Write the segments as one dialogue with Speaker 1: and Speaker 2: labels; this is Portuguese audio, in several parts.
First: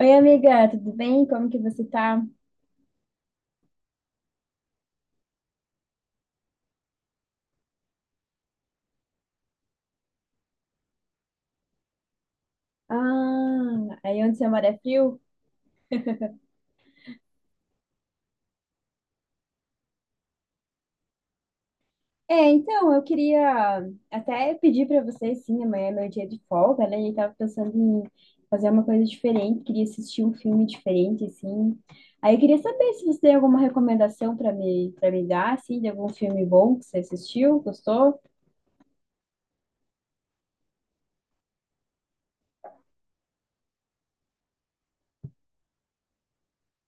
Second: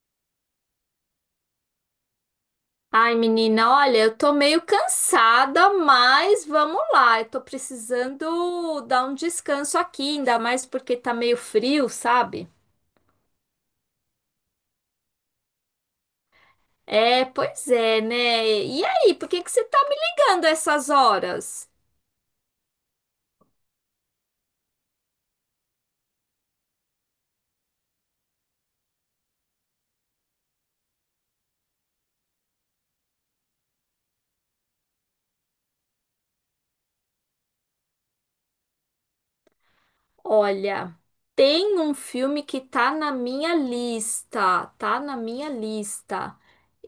Speaker 1: Oi, amiga, tudo bem? Como que você tá?
Speaker 2: Ai, menina, olha, eu tô meio cansada, mas vamos lá. Eu tô precisando dar um descanso aqui, ainda mais porque tá meio frio, sabe?
Speaker 1: Ah, aí onde você mora é frio?
Speaker 2: É, pois é, né? E aí, por que que você tá me ligando a essas horas?
Speaker 1: É, então, eu queria até pedir pra você, sim, amanhã é meu dia de folga, né? E tava pensando em fazer uma coisa diferente, queria assistir um filme diferente, assim. Aí eu queria saber se você tem alguma recomendação para me dar, assim, de algum filme bom que você assistiu, gostou?
Speaker 2: Olha, tem um filme que tá na minha lista, tá na minha lista.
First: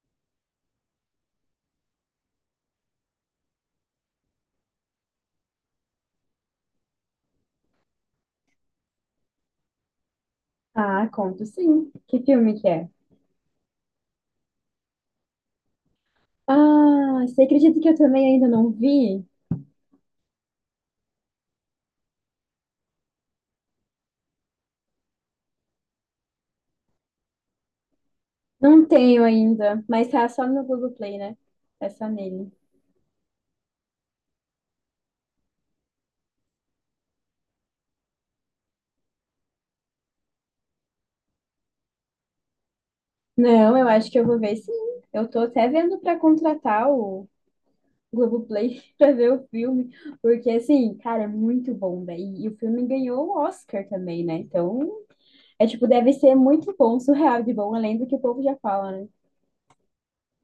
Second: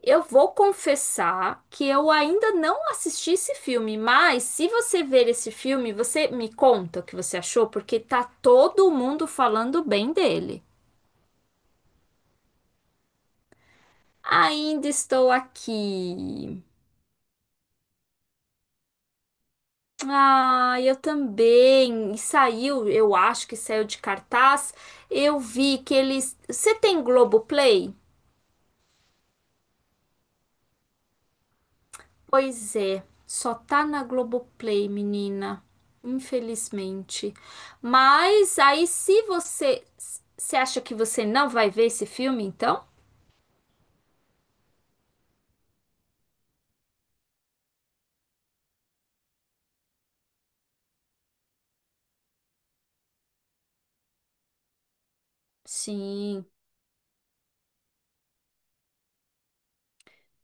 Speaker 2: Eu vou confessar que eu ainda não assisti esse filme, mas se você ver esse filme, você me conta o que você achou, porque tá todo mundo falando bem dele.
Speaker 1: Ah, conto sim. Que filme que é?
Speaker 2: Ainda estou aqui.
Speaker 1: Ah, você acredita que eu também ainda não vi?
Speaker 2: Ah, eu também. E saiu, eu acho que saiu de cartaz. Eu vi que eles. Você tem Globoplay?
Speaker 1: Não tenho ainda, mas tá só no Google Play, né? É só nele.
Speaker 2: Pois é, só tá na Globoplay, menina. Infelizmente. Mas aí, se você. Você acha que você não vai ver esse filme, então?
Speaker 1: Não, eu acho que eu vou ver sim. Eu tô até vendo pra contratar o Globoplay pra ver o filme, porque assim, cara, é muito bom, velho. E o filme ganhou o Oscar também, né? Então, é tipo, deve ser
Speaker 2: Sim.
Speaker 1: muito bom, surreal de bom, além do que o povo já fala, né?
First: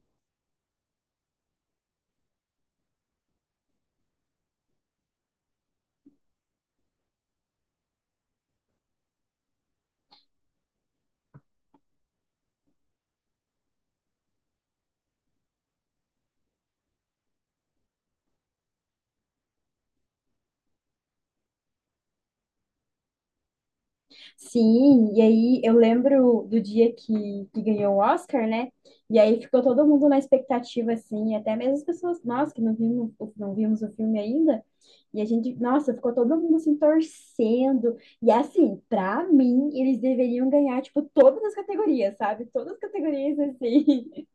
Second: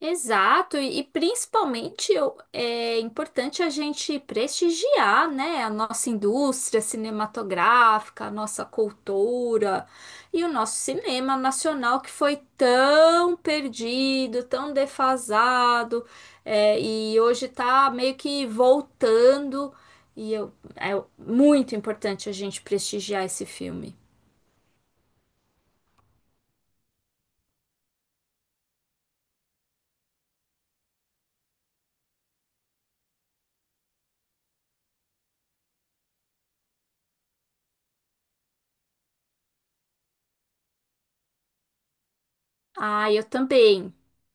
Speaker 2: Exato, e principalmente é importante a gente prestigiar, né, a nossa indústria cinematográfica, a nossa cultura e o nosso cinema nacional que foi tão perdido, tão defasado, e hoje está meio que voltando, e é muito importante a gente prestigiar esse filme.
Speaker 1: Sim, e aí eu lembro do dia que ganhou o Oscar, né? E aí ficou todo mundo na expectativa, assim, até mesmo as pessoas, nós que não vimos o filme ainda, e a gente, nossa, ficou todo mundo assim torcendo. E assim, pra mim, eles deveriam ganhar, tipo, todas as categorias, sabe? Todas as
Speaker 2: Ah, eu
Speaker 1: categorias,
Speaker 2: também.
Speaker 1: assim.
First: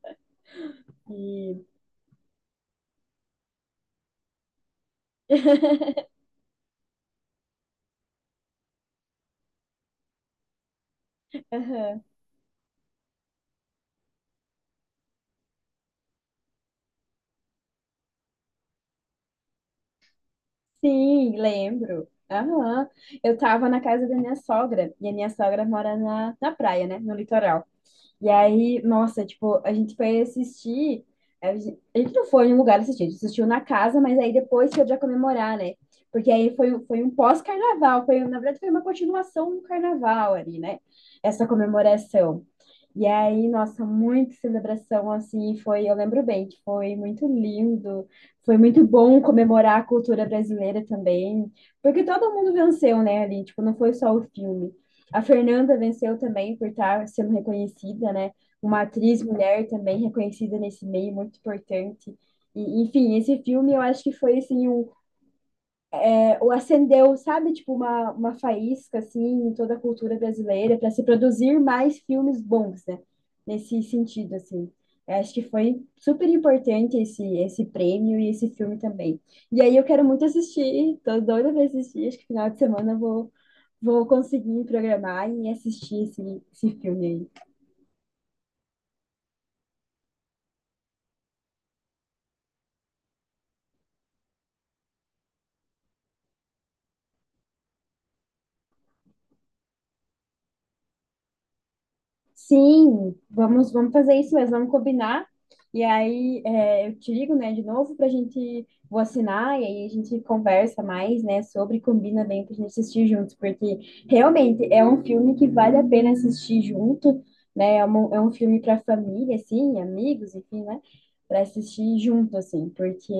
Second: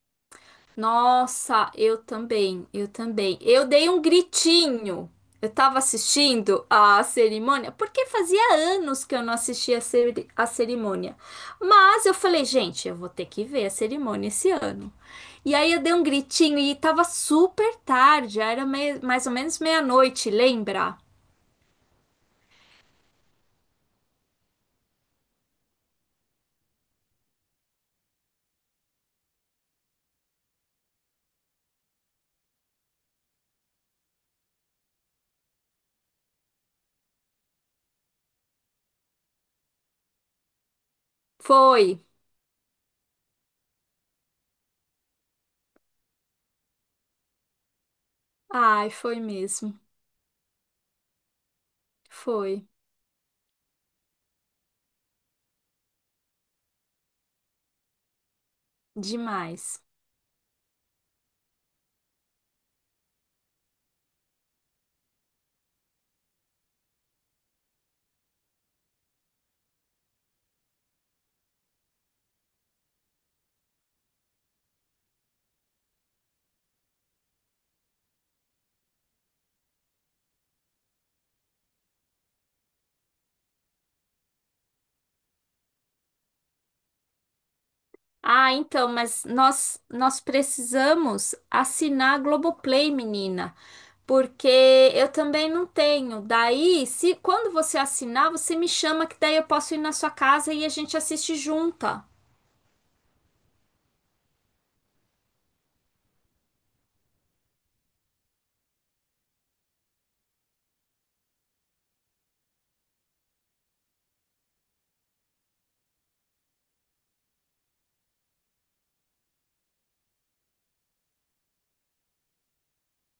Speaker 1: E,
Speaker 2: Nossa, eu também, eu também. Eu dei um gritinho. Eu tava assistindo a cerimônia, porque fazia anos que eu não assistia a a cerimônia.
Speaker 1: aham.
Speaker 2: Mas eu falei, gente, eu vou ter que ver a cerimônia esse ano. E aí eu dei um gritinho e tava super tarde, já era mais ou menos meia-noite, lembra?
Speaker 1: Sim, lembro. Aham. Eu tava na casa da minha sogra, e a minha sogra mora na praia, né? No litoral. E aí, nossa, tipo, a gente foi assistir. A gente não foi em um lugar assistir, a gente assistiu na casa, mas aí depois foi já comemorar, né? Porque aí foi, foi um pós-carnaval, foi, na verdade, foi uma continuação do carnaval ali, né? Essa
Speaker 2: Foi.
Speaker 1: comemoração. E aí, nossa, muita celebração assim, foi, eu lembro bem, que foi muito lindo, foi muito
Speaker 2: Ai, foi
Speaker 1: bom
Speaker 2: mesmo.
Speaker 1: comemorar a cultura brasileira também, porque todo mundo
Speaker 2: Foi
Speaker 1: venceu, né, ali, tipo, não foi só o filme. A Fernanda venceu também por estar sendo reconhecida, né? Uma atriz mulher
Speaker 2: demais.
Speaker 1: também reconhecida nesse meio, muito importante. E, enfim, esse filme eu acho que foi assim, um, é, ou acendeu, sabe, tipo uma faísca assim em toda a cultura brasileira para se produzir mais filmes bons, né? Nesse sentido, assim. Eu acho que foi super importante esse prêmio e esse filme também. E aí eu quero muito assistir, tô doida pra assistir, acho que final de semana eu vou conseguir programar e assistir esse filme aí.
Speaker 2: Ah, então, mas nós precisamos assinar a Globoplay, menina, porque eu também não tenho. Daí, se quando você assinar, você me chama que daí eu posso ir na sua casa e a gente assiste junta.
Speaker 1: Sim, vamos fazer isso mesmo, vamos combinar. E aí, é, eu te ligo, né, de novo pra gente, vou assinar e aí a gente conversa mais, né, sobre, combina bem pra gente assistir juntos, porque realmente é um filme que vale a pena assistir junto, né, é é um filme pra família, assim, amigos, enfim, né, pra assistir junto, assim, porque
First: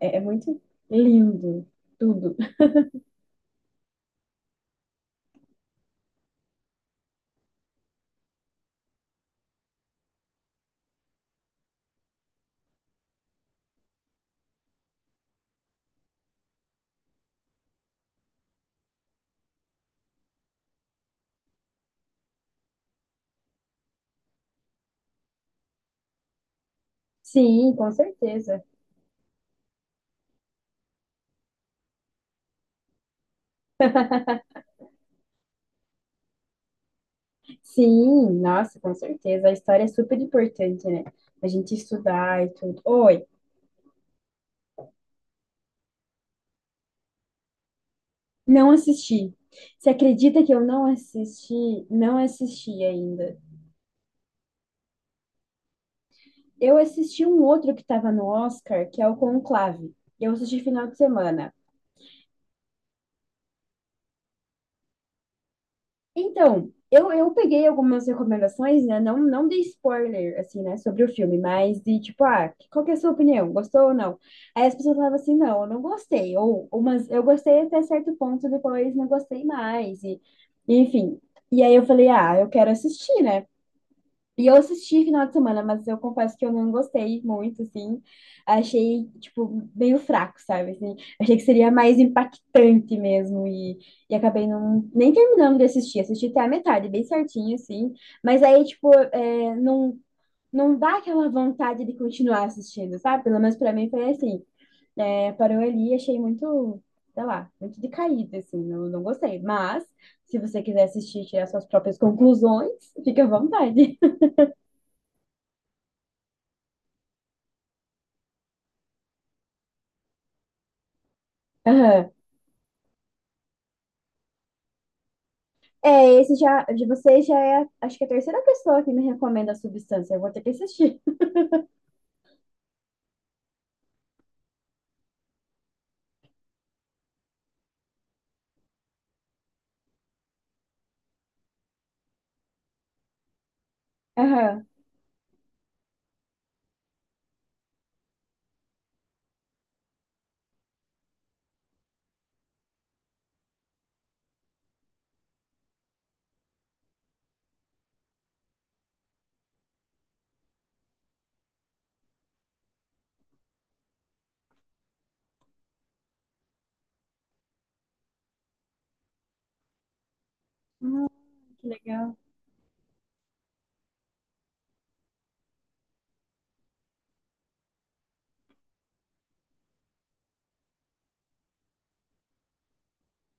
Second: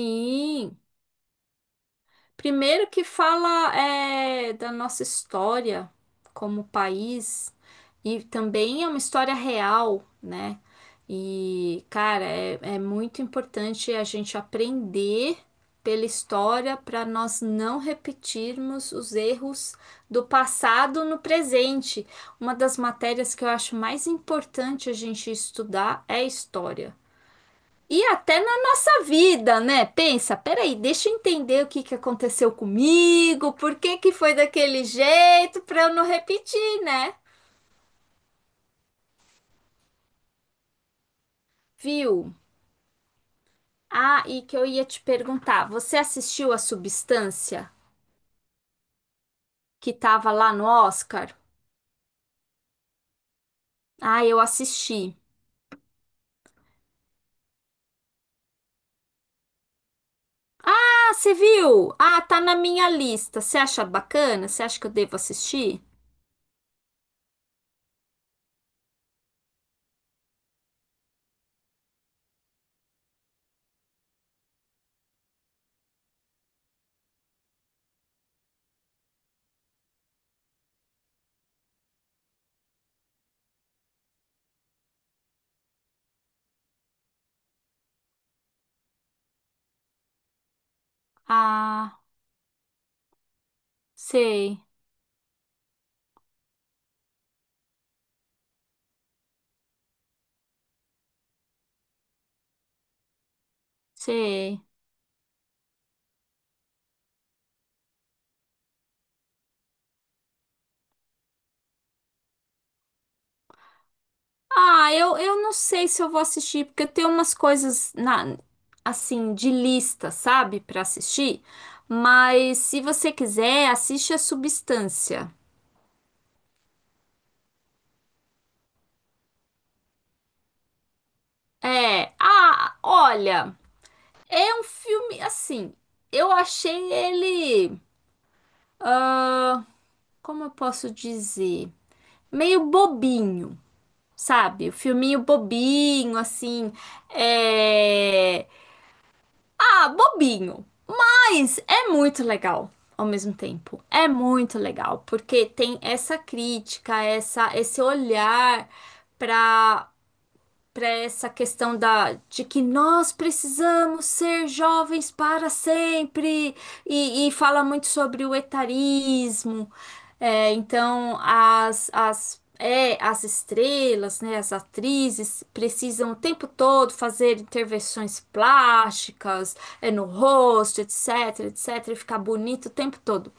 Speaker 1: é muito lindo tudo.
Speaker 2: Primeiro que fala da nossa história como país e também é uma história real, né? E, cara, é muito importante a gente aprender pela história para nós não repetirmos os erros do passado no presente. Uma das matérias que eu acho mais importante a gente estudar é a história.
Speaker 1: Sim, com
Speaker 2: E até na
Speaker 1: certeza.
Speaker 2: nossa vida, né? Pensa, peraí, deixa eu entender o que que aconteceu comigo, por que que foi daquele jeito, para eu não repetir, né?
Speaker 1: Sim, nossa, com certeza. A história é super importante, né? A gente
Speaker 2: Viu?
Speaker 1: estudar e tudo. Oi,
Speaker 2: Ah, e que eu ia te perguntar, você assistiu a Substância
Speaker 1: não assisti. Você
Speaker 2: que tava
Speaker 1: acredita que
Speaker 2: lá
Speaker 1: eu
Speaker 2: no
Speaker 1: não
Speaker 2: Oscar?
Speaker 1: assisti? Não assisti ainda.
Speaker 2: Ah, eu assisti.
Speaker 1: Eu assisti um outro que estava no Oscar, que é o Conclave. Eu assisti final de
Speaker 2: Ah, você
Speaker 1: semana.
Speaker 2: viu? Ah, tá na minha lista. Você acha bacana? Você acha que eu devo assistir?
Speaker 1: Então, eu peguei algumas recomendações, né? Não dei spoiler, assim, né? Sobre o filme, mas de tipo, ah, qual que é a sua opinião? Gostou ou não? Aí as pessoas falavam assim, não, eu não gostei. Ou mas eu gostei até certo ponto, depois não gostei mais. E, enfim. E aí eu falei, ah, eu quero assistir, né? E eu assisti final de semana, mas eu confesso que eu não gostei muito, assim. Achei, tipo, meio fraco, sabe? Assim. Achei que seria mais
Speaker 2: Ah,
Speaker 1: impactante mesmo. E acabei
Speaker 2: sei,
Speaker 1: não, nem terminando de assistir. Assisti até a metade, bem certinho, assim. Mas aí, tipo, é, não, não dá aquela vontade de continuar assistindo, sabe? Pelo menos pra mim foi assim.
Speaker 2: sei.
Speaker 1: É, parou ali, e achei muito, sei lá, muito decaído, assim. Não, não gostei. Mas, se você quiser assistir e tirar suas próprias conclusões, fica à vontade.
Speaker 2: Ah, eu não sei se eu vou assistir, porque eu tenho umas coisas na, assim, de lista, sabe, pra assistir.
Speaker 1: Aham.
Speaker 2: Mas se você quiser, assiste a Substância.
Speaker 1: É, esse já, de você já é, acho que a terceira pessoa que me recomenda a substância. Eu vou ter que assistir.
Speaker 2: Olha, é um filme assim. Eu achei ele, como eu posso dizer, meio bobinho,
Speaker 1: Aham.
Speaker 2: sabe? O filminho bobinho, assim, é, bobinho. Mas é muito legal ao mesmo tempo. É muito legal, porque tem essa crítica, essa, esse olhar para para essa questão da, de que nós precisamos ser jovens para sempre, e fala muito sobre o etarismo. É,
Speaker 1: Ah,
Speaker 2: então,
Speaker 1: que legal.
Speaker 2: as estrelas, né, as atrizes, precisam o tempo todo fazer intervenções plásticas, no rosto, etc, etc, e ficar bonito o tempo todo.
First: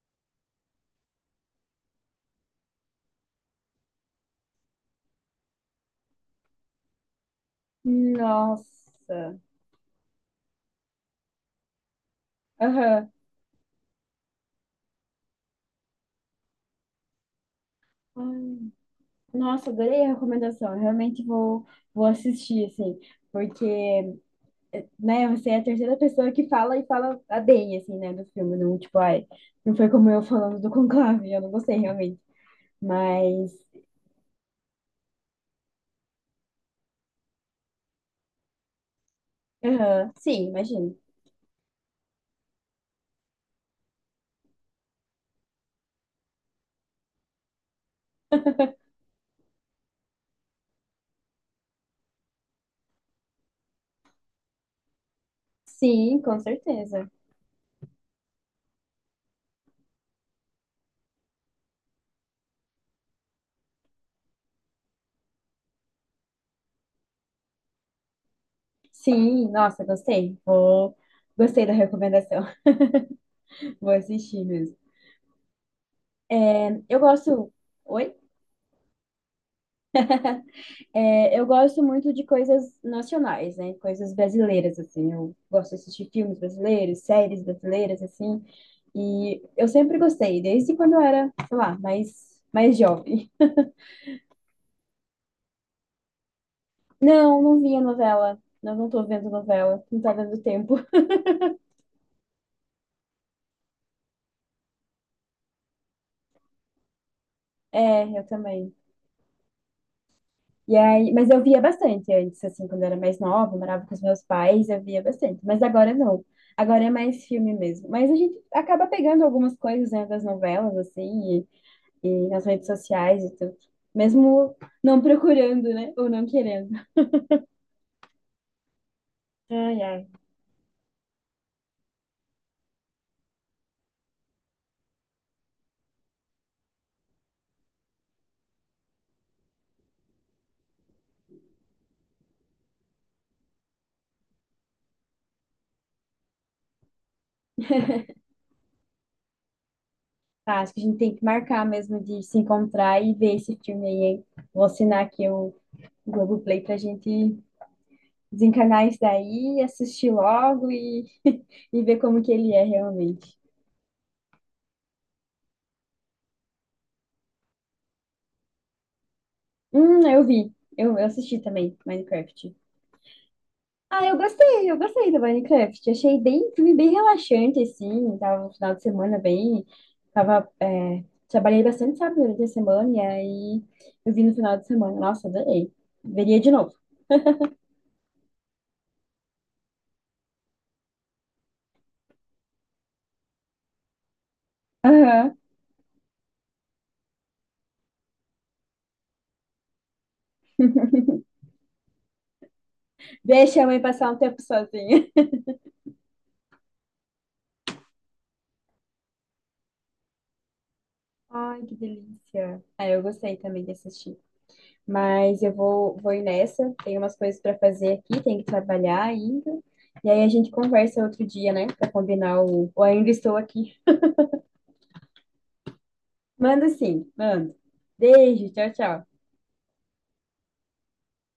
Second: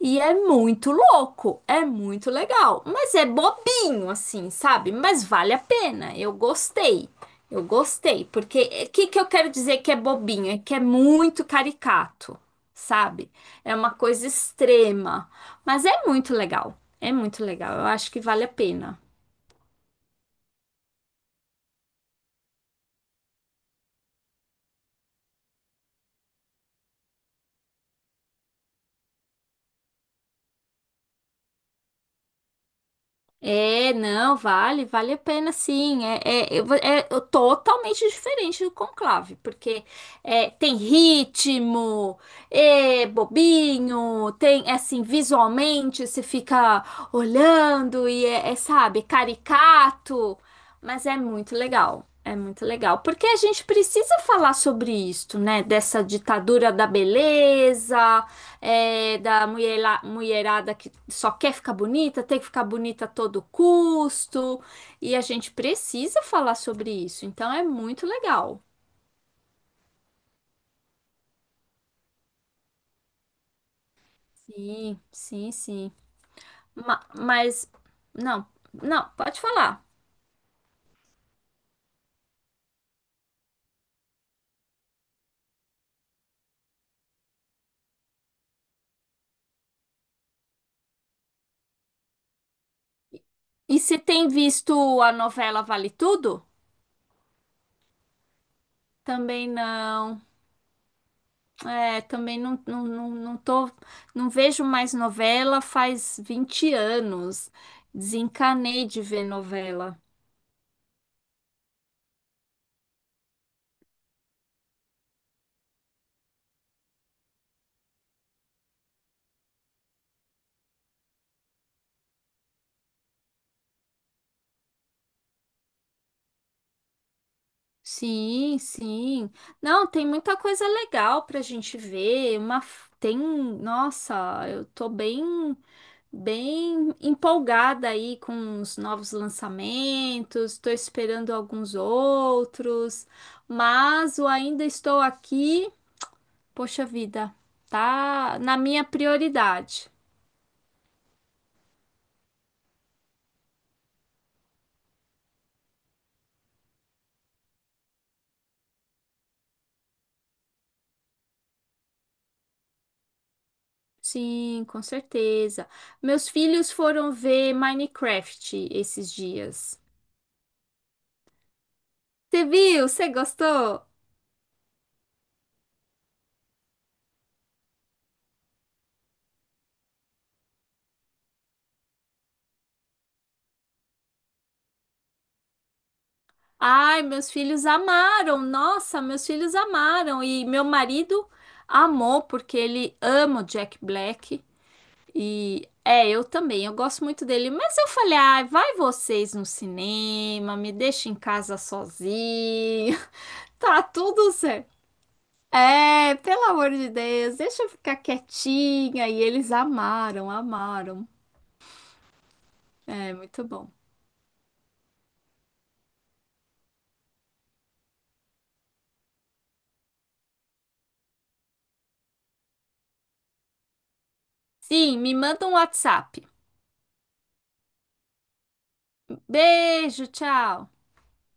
Speaker 2: E é muito louco, é muito legal, mas é bobinho assim, sabe? Mas vale a pena. Eu gostei. Eu gostei, porque o que que eu
Speaker 1: Nossa.
Speaker 2: quero dizer que é bobinho? É que é muito caricato,
Speaker 1: Aham.
Speaker 2: sabe? É uma coisa extrema, mas é muito legal. É muito legal. Eu acho que vale a
Speaker 1: Ai,
Speaker 2: pena.
Speaker 1: nossa, adorei a recomendação. Eu realmente vou assistir, assim, porque, né, você é a terceira pessoa que fala e fala a bem, assim, né, do filme. Não, tipo, ai, não foi como eu falando do Conclave, eu não gostei realmente. Mas,
Speaker 2: É, não, vale, vale a pena sim. Eu vou, totalmente diferente do Conclave, porque
Speaker 1: aham, sim,
Speaker 2: é, tem
Speaker 1: imagino.
Speaker 2: ritmo, é bobinho, tem é assim, visualmente você fica olhando e sabe, caricato, mas é muito legal. É muito legal, porque a gente precisa falar sobre isso, né? Dessa
Speaker 1: Sim, com
Speaker 2: ditadura da
Speaker 1: certeza.
Speaker 2: beleza, da mulherada que só quer ficar bonita, tem que ficar bonita a todo custo, e a gente precisa falar sobre isso, então é muito legal.
Speaker 1: Sim, nossa, gostei. Vou... Gostei da recomendação. Vou assistir mesmo.
Speaker 2: Sim, sim, sim.
Speaker 1: Eu
Speaker 2: Ma-
Speaker 1: gosto.
Speaker 2: mas,
Speaker 1: Oi?
Speaker 2: não, não, pode falar.
Speaker 1: É, eu gosto muito de coisas nacionais, né? Coisas brasileiras, assim. Eu gosto de assistir filmes brasileiros, séries brasileiras, assim. E eu sempre gostei, desde quando eu era, sei lá, mais jovem.
Speaker 2: E você tem visto a novela Vale Tudo?
Speaker 1: Não, não via novela. Não, não tô vendo
Speaker 2: Também
Speaker 1: novela. Não tá
Speaker 2: não.
Speaker 1: dando tempo.
Speaker 2: É, também não, não tô, não vejo mais novela faz 20 anos.
Speaker 1: É, eu também.
Speaker 2: Desencanei de ver novela.
Speaker 1: E aí, mas eu via bastante antes, assim, quando eu era mais nova, eu morava com os meus pais, eu via bastante. Mas agora não. Agora é mais filme mesmo. Mas a gente acaba pegando algumas coisas, né, das novelas, assim, e nas redes sociais e tudo. Mesmo não procurando, né? Ou não querendo.
Speaker 2: Sim, sim.
Speaker 1: Ai,
Speaker 2: Não, tem
Speaker 1: ai.
Speaker 2: muita coisa legal pra gente ver. Tem, nossa, eu tô bem, bem empolgada aí com os novos lançamentos. Tô esperando alguns outros, mas o ainda estou aqui. Poxa vida, tá na minha prioridade.
Speaker 1: Tá, acho que a gente tem que marcar mesmo de se encontrar e ver esse filme aí, hein? Vou assinar aqui o Globoplay pra gente desencanar isso daí, assistir logo e, e ver como que ele é realmente.
Speaker 2: Sim, com certeza. Meus filhos foram ver Minecraft esses dias.
Speaker 1: Eu vi. Eu assisti também
Speaker 2: Você
Speaker 1: Minecraft.
Speaker 2: viu? Você gostou?
Speaker 1: Ah, eu gostei do Minecraft. Achei bem, filme bem relaxante, assim. Tava no final de semana bem. Tava, é, trabalhei bastante, sabe, durante a semana. E aí eu vi no final de semana. Nossa, adorei. Veria de novo.
Speaker 2: Ai, meus filhos amaram. Nossa, meus filhos amaram. E meu marido amou porque ele ama o Jack Black.
Speaker 1: Aham.
Speaker 2: Eu também, eu gosto muito dele. Mas eu falei, ai, vai vocês no cinema, me deixa em casa sozinho.
Speaker 1: Deixa a mãe
Speaker 2: Tá
Speaker 1: passar um
Speaker 2: tudo
Speaker 1: tempo
Speaker 2: certo.
Speaker 1: sozinha.
Speaker 2: É, pelo amor de Deus, deixa eu ficar quietinha. E eles amaram, amaram.
Speaker 1: Ai, que delícia. Ah, eu
Speaker 2: É,
Speaker 1: gostei
Speaker 2: muito
Speaker 1: também de
Speaker 2: bom.
Speaker 1: assistir. Mas eu vou ir nessa. Tem umas coisas para fazer aqui, tem que trabalhar ainda. E aí a gente conversa outro dia, né? Para combinar o. Ou ainda estou aqui.
Speaker 2: Sim, me manda um WhatsApp.
Speaker 1: Manda sim, manda. Beijo, tchau, tchau.
Speaker 2: Beijo, tchau.